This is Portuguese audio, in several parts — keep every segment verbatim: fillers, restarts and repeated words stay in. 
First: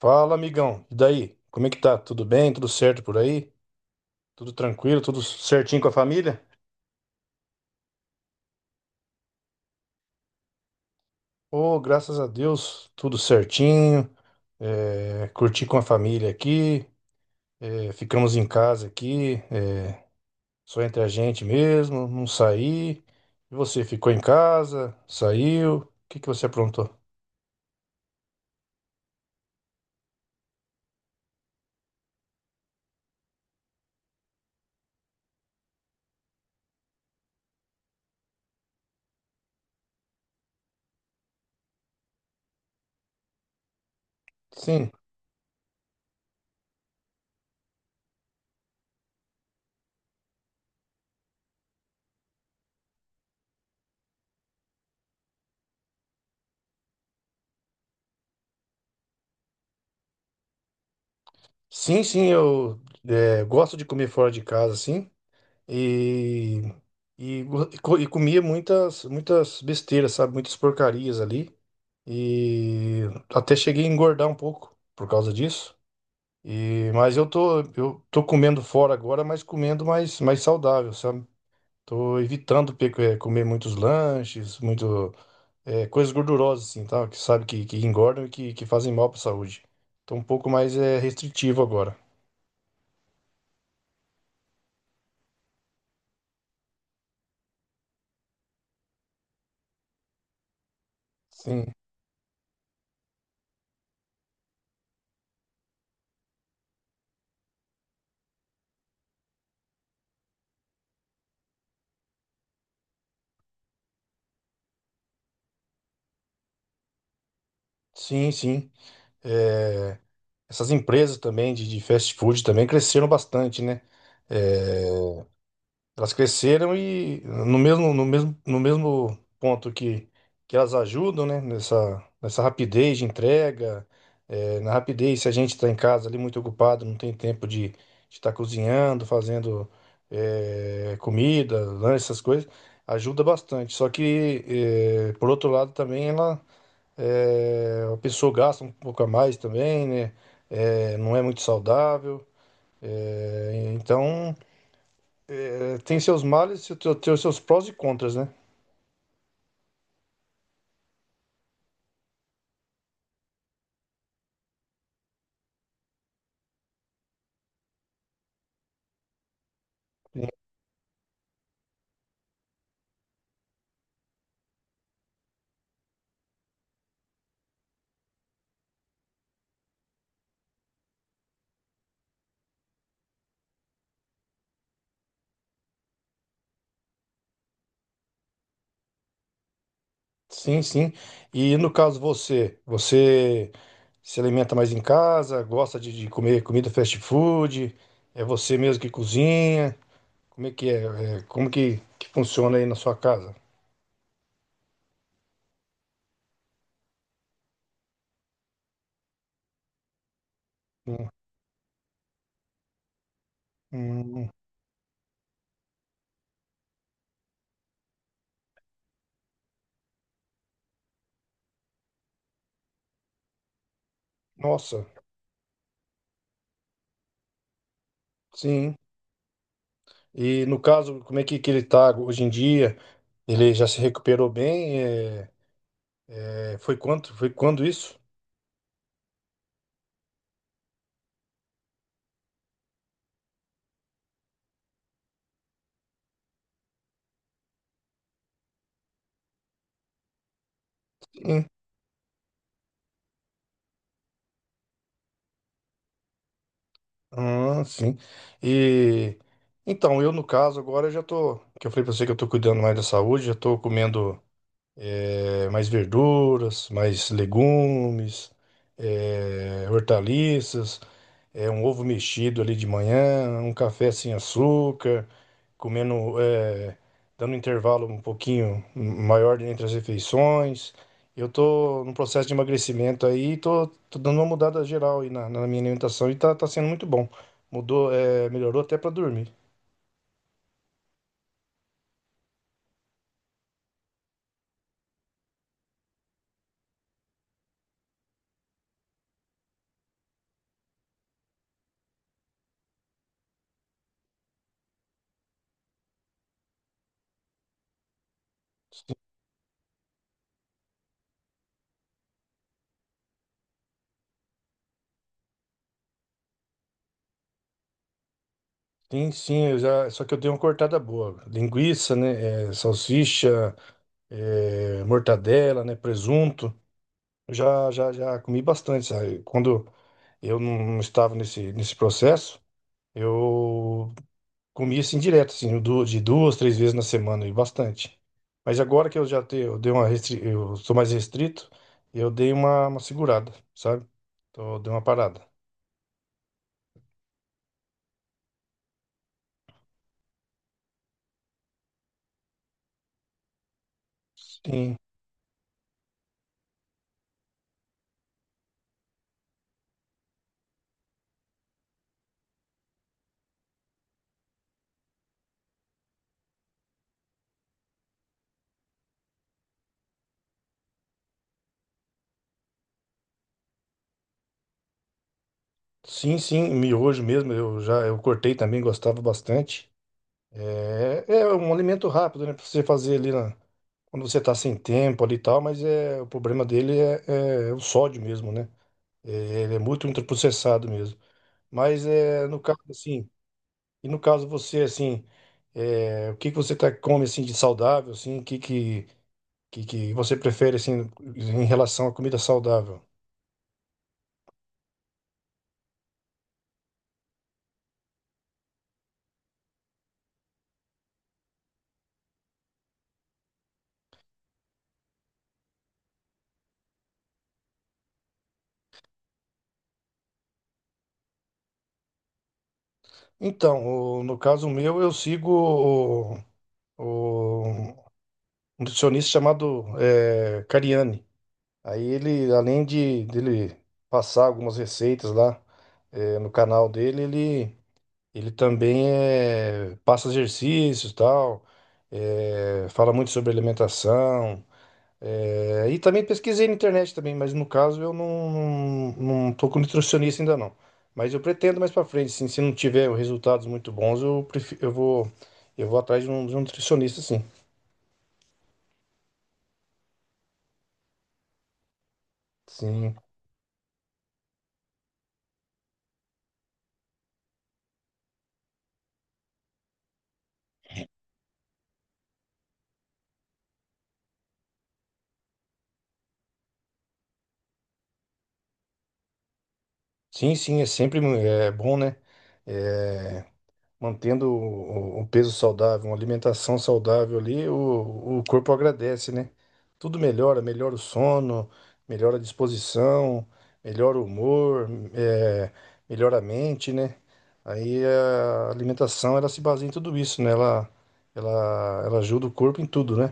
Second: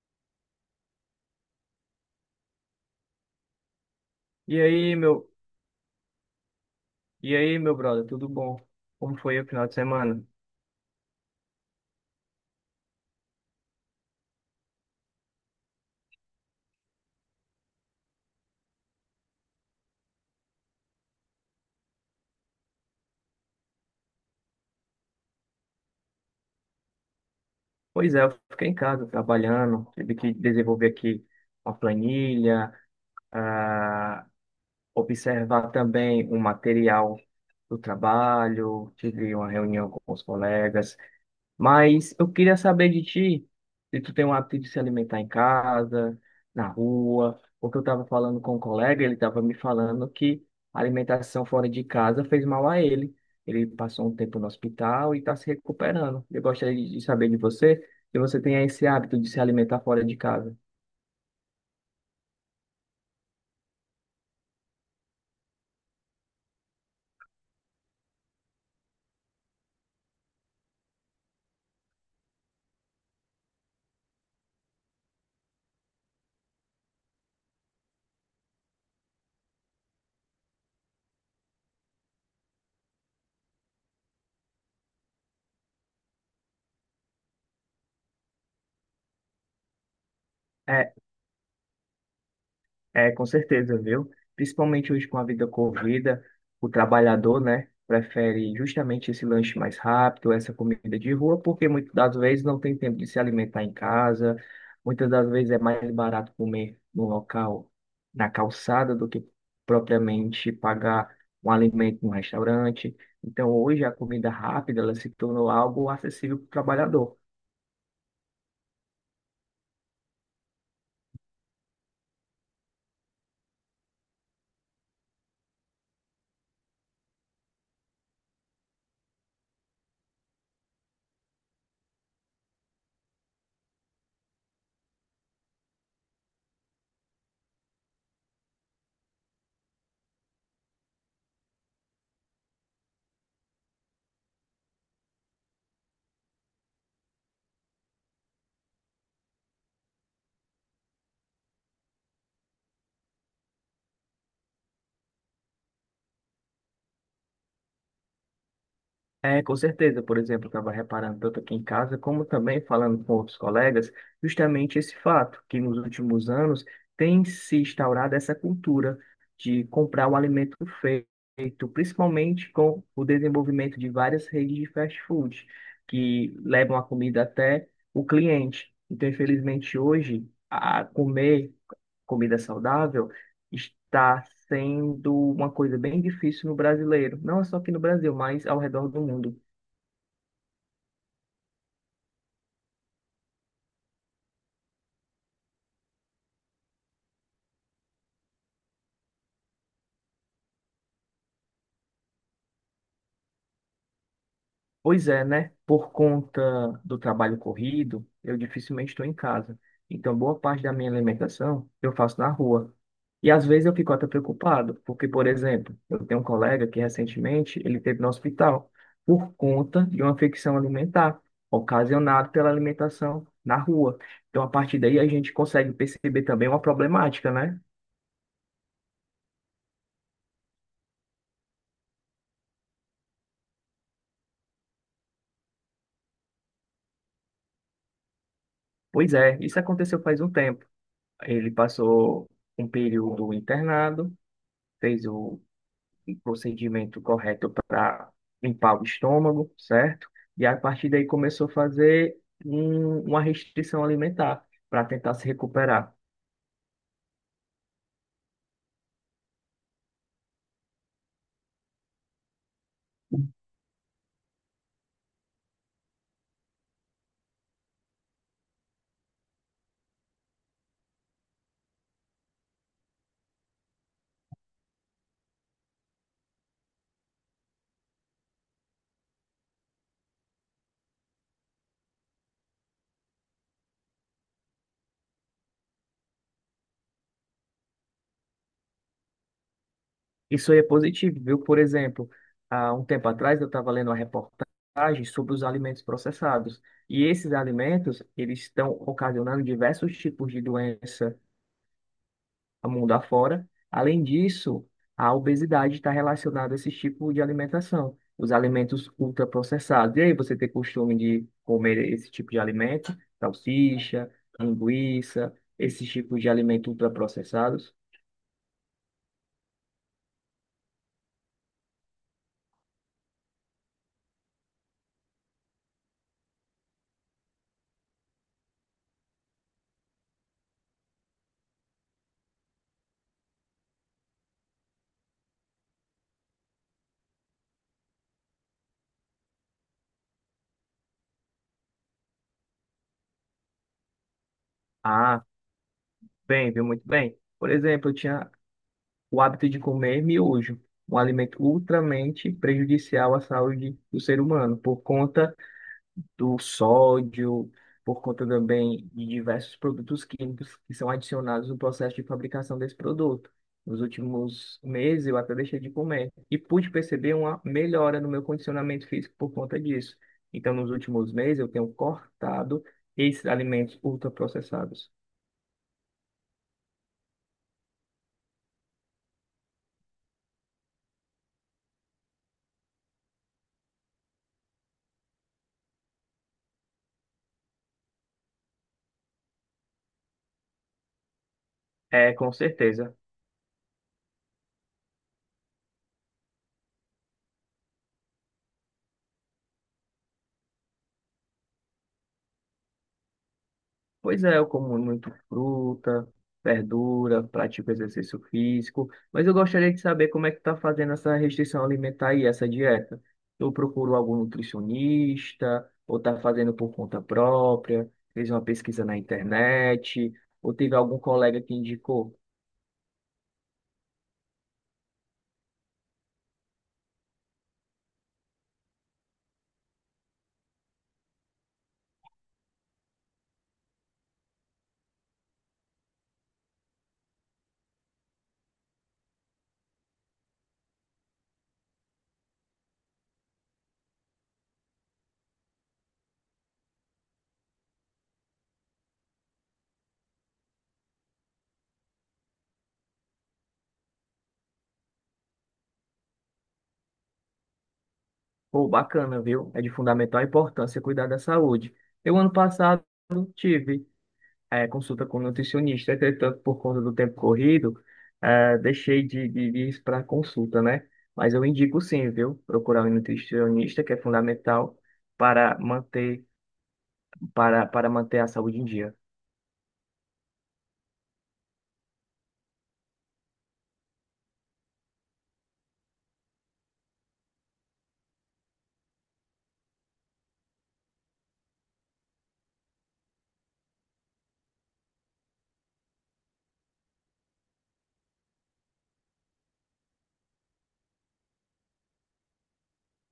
Fala, amigão. E daí? Como é que tá? Tudo bem? Tudo certo por aí? Tudo E aí, tranquilo? Tudo meu, certinho com a família? e aí, meu brother, tudo bom? Como foi o final de semana? Oh, graças a Deus, tudo certinho. É, curti com a família aqui. É, ficamos em casa aqui, é, só entre a gente mesmo, não saí. E você ficou em casa? Saiu? O que que você aprontou? Pois é, eu fiquei em casa trabalhando, tive que desenvolver aqui uma planilha, ah, observar também um material do trabalho, tive uma reunião com os colegas. Mas eu queria saber de ti, se tu tem o hábito de se Sim, alimentar em casa, na rua, porque eu estava falando com um colega, ele estava me falando que a alimentação fora de casa fez mal a ele. Ele passou um tempo no hospital e está se recuperando. Eu gostaria de de saber de você, se você tem esse hábito de se alimentar fora de casa. sim, sim, eu é, gosto de comer fora de casa, sim. E, e, go- e co- e comia muitas, muitas besteiras, sabe? Muitas porcarias ali. E até cheguei a engordar um pouco por causa disso. E, mas eu tô, eu tô comendo fora agora, mas comendo mais, mais saudável, sabe? Tô evitando pe- eh, comer muitos lanches, muito, eh, coisas gordurosas, assim, tá? Que sabe que, que engordam e que, que fazem mal para a saúde. Tô um pouco mais eh, restritivo agora. É, com certeza, viu? Principalmente hoje com a vida corrida, o trabalhador, né, prefere justamente esse lanche mais rápido, essa comida de rua, Sim, porque muitas das vezes não tem tempo de se alimentar em casa, muitas das vezes é mais barato comer no local, na calçada, do que propriamente pagar um alimento num restaurante. Então, hoje a comida rápida, ela se tornou algo acessível para o trabalhador. sim, sim. É, essas empresas também de, de fast food também cresceram bastante, né? É, elas cresceram e no mesmo, no mesmo, no mesmo ponto que, que elas ajudam, né? Nessa, nessa rapidez de entrega, é, na rapidez, se a gente está em casa ali muito ocupado, não tem tempo de estar cozinhando, fazendo é, comida, lanche, essas coisas, ajuda bastante. Só que, é, por outro lado, também ela é, a pessoa gasta um pouco a mais também, né? É, não é muito saudável. É, então, é, tem seus males e te- tem os seus prós e contras, né? É, com certeza. Por exemplo, eu estava reparando tanto aqui em casa, como também falando com outros colegas, justamente esse fato, que nos últimos anos tem se instaurado essa cultura de comprar o alimento feito, principalmente com o desenvolvimento de várias redes de fast food, que levam a comida até o cliente. Então, infelizmente, hoje, a comer comida saudável está sendo uma coisa bem difícil no brasileiro, não é só aqui no Brasil, mas ao redor do mundo. Sim, sim. E no caso você, você se alimenta mais em casa, gosta de, de comer comida fast food, é você mesmo que cozinha? Como é que é? É, como que, que funciona aí na sua casa? Pois é, né? Por conta do trabalho corrido, eu dificilmente estou em casa. Então, boa parte da minha Hum, alimentação eu faço na rua. E às vezes eu fico até hum, preocupado, porque, por exemplo, eu tenho um colega que recentemente ele teve no hospital por conta de uma infecção alimentar ocasionada pela alimentação na rua. Então, a partir nossa, daí a gente consegue perceber também uma problemática, né? sim. E no caso, como é que, que ele tá hoje em dia? Ele já se recuperou bem? É, é, foi quando Foi quando isso? Pois é, isso aconteceu faz um tempo. Ele passou um período internado, fez o um procedimento correto para limpar o estômago, certo? E a partir daí Sim. começou a fazer um- uma restrição alimentar para tentar se recuperar. Ah, sim. E então, eu no caso agora eu já tô, que eu falei pra você que eu tô cuidando mais da saúde, já tô comendo é, mais verduras, mais legumes, é, hortaliças. É um ovo mexido ali de manhã, um café sem açúcar, comendo, é, dando um intervalo um pouquinho maior entre as refeições. Eu tô num processo de emagrecimento aí, tô, tô dando uma mudada geral aí na, na minha alimentação e tá, tá sendo muito bom. Mudou, é, melhorou até para dormir. Isso aí é positivo, viu? Por exemplo, há um tempo atrás eu estava lendo uma reportagem sobre os alimentos processados. E esses alimentos, eles estão ocasionando diversos tipos de doença a mundo afora. Além disso, a obesidade está relacionada a esse tipo de alimentação, os alimentos ultraprocessados. E aí, você tem costume de comer esse tipo de alimento? Salsicha, linguiça, esses tipos de alimentos ultraprocessados? Sim, sim, eu já, só que eu dei uma cortada boa. Linguiça, né? é, salsicha, é, mortadela, né? Presunto. Já, já, já comi bastante, sabe? Quando eu não estava nesse, nesse processo, eu comia assim direto, assim, du- de duas, três vezes na semana e bastante. Mas agora que eu já tenho, eu dei uma restri... eu sou mais restrito, eu dei uma, uma segurada, sabe? Então, eu dei uma parada. Ah, bem, viu? Muito bem. Por exemplo, eu tinha o hábito de comer miojo, um alimento ultramente prejudicial à saúde do ser humano, Sim, por conta do sódio, por conta também de diversos produtos químicos que são adicionados no processo de fabricação desse produto. Nos últimos meses eu até deixei de comer e pude perceber uma melhora no meu condicionamento físico por conta disso. Então, nos últimos meses eu tenho cortado esses alimentos ultraprocessados. sim, sim, miojo mesmo, eu já eu cortei também, gostava bastante. É, é um alimento rápido, né? Pra você fazer ali na- quando você tá sem tempo ali e tal, mas é, o problema dele é, é o sódio mesmo, né? É, ele é muito ultraprocessado mesmo. Mas É, é, com no caso, certeza. assim, e no caso você, assim, é, o que que você tá, come, assim, de saudável, assim, o que que, que que você prefere, assim, em relação à comida saudável? Pois é, eu como muito fruta, verdura, pratico exercício físico, mas eu gostaria de saber como é que tá fazendo essa restrição alimentar e essa dieta. Eu procuro algum nutricionista, ou tá fazendo por conta própria, fez uma pesquisa na internet, ou teve algum colega que indicou. Então, o- no caso meu, eu sigo o, o- um nutricionista chamado é, Cariani. Aí ele, além de dele passar algumas receitas lá eh, no canal dele, ele, ele também eh, passa exercícios e tal, eh, fala muito sobre alimentação. Eh, e também pesquisei na internet também, mas no caso eu não, não, não tô com nutricionista ainda não. Mas eu pretendo mais pra frente, sim, se não tiver resultados muito bons, eu, prefi- eu vou, eu vou atrás de um, de um nutricionista, sim. Pô, bacana, viu? É de fundamental importância cuidar da saúde. Eu ano passado Sim, tive, é, consulta com nutricionista, entretanto, por conta do tempo corrido, é, deixei de, de, de ir para consulta, né? Mas eu indico sim, viu? Procurar um nutricionista, que é fundamental para manter, para, para manter a saúde em dia. sim, sim, é sempre mu- é bom, né? Eh, mantendo o o- um peso saudável, uma alimentação saudável ali, o, o corpo agradece, né? Tudo melhora, melhora o sono, melhora a disposição, melhora o humor, é, melhora a mente, né? Aí a alimentação, ela se baseia em tudo isso, né? Ela, ela, ela ajuda o corpo em tudo, né?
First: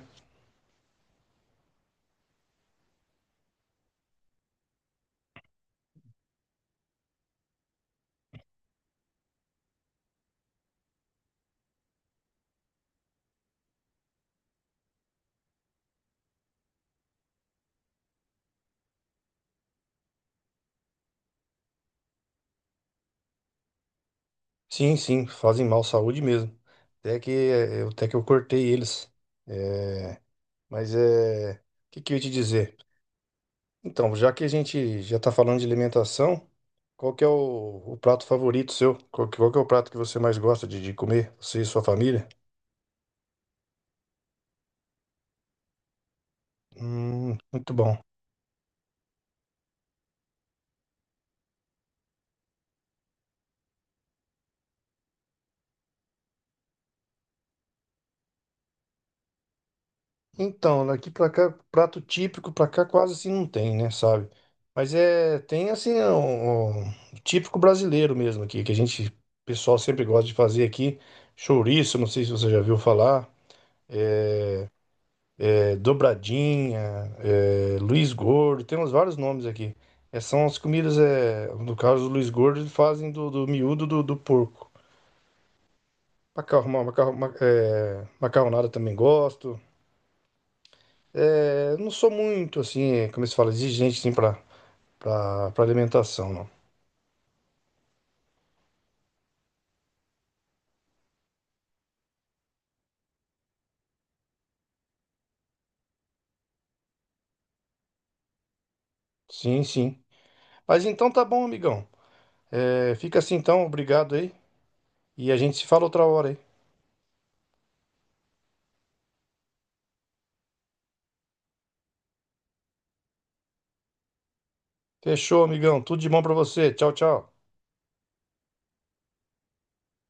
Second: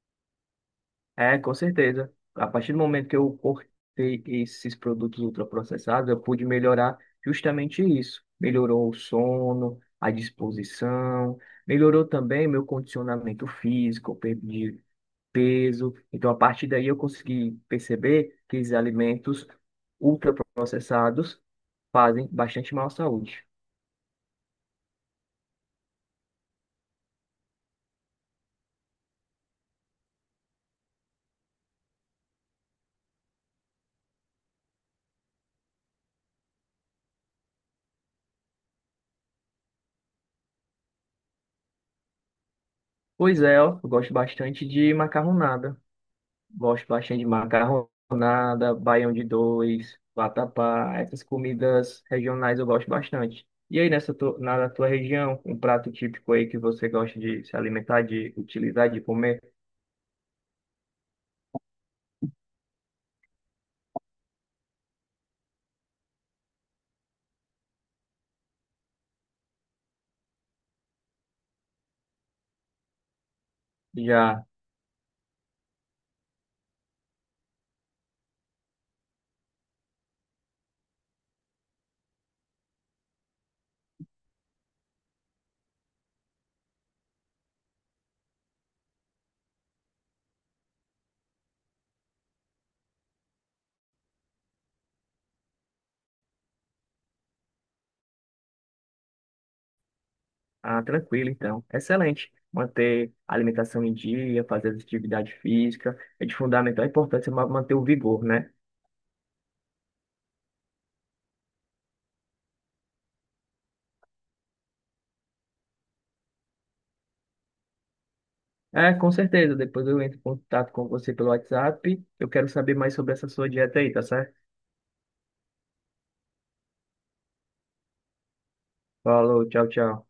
É, com certeza. A partir do momento que eu cortei esses produtos ultraprocessados, eu pude melhorar justamente isso. Melhorou o sono, a disposição, melhorou também meu condicionamento físico, eu perdi peso. Então, a partir daí, eu consegui perceber que esses alimentos ultraprocessados fazem bastante mal à saúde. Sim, sim, fazem mal à saúde mesmo. Até que, eh, eu- até que eu cortei eles. É, mas é, o que que eu ia te dizer? Então, já que a gente já tá falando de alimentação, qual que é o, o prato favorito seu? Qual que, qual que é o prato que você mais gosta de, de comer, você e sua família? Pois é, ó, eu gosto bastante de macarronada. Gosto bastante de Hum, muito bom. macarronada, baião de dois, vatapá, essas comidas regionais eu gosto bastante. E aí, nessa tu- na na tua região, um prato típico aí que você gosta de se alimentar, de utilizar, de comer, Então, daqui pra cá, prato típico pra cá quase assim não tem, né, sabe? Mas é, tem assim, um, um típico brasileiro mesmo aqui, que a gente, o pessoal sempre gosta de fazer aqui, chouriço, não sei se você já viu falar. já. É, dobradinha, é, Luiz Gordo, temos vários nomes aqui. É, são as comidas, é, no caso do Luiz Gordo, eles fazem do, do miúdo do, do porco. Macarrão, macarrão, ma- é, macarronada também gosto. É, não sou muito, assim, é, como se fala, exigente, assim, pra, pra, pra alimentação, não. Ah, tranquilo, então. Excelente. Manter a alimentação em dia, fazer atividade física, é de fundamental importância ma- manter o vigor, né? Sim, sim. Mas então tá bom, amigão. É, fica assim então, obrigado aí. E a gente se fala outra hora aí. É, com certeza. Depois eu entro em contato com você pelo WhatsApp. Eu quero saber mais sobre essa sua dieta aí, tá certo? Fechou, amigão. Tudo de bom pra você. Tchau, tchau. Falou, tchau, tchau.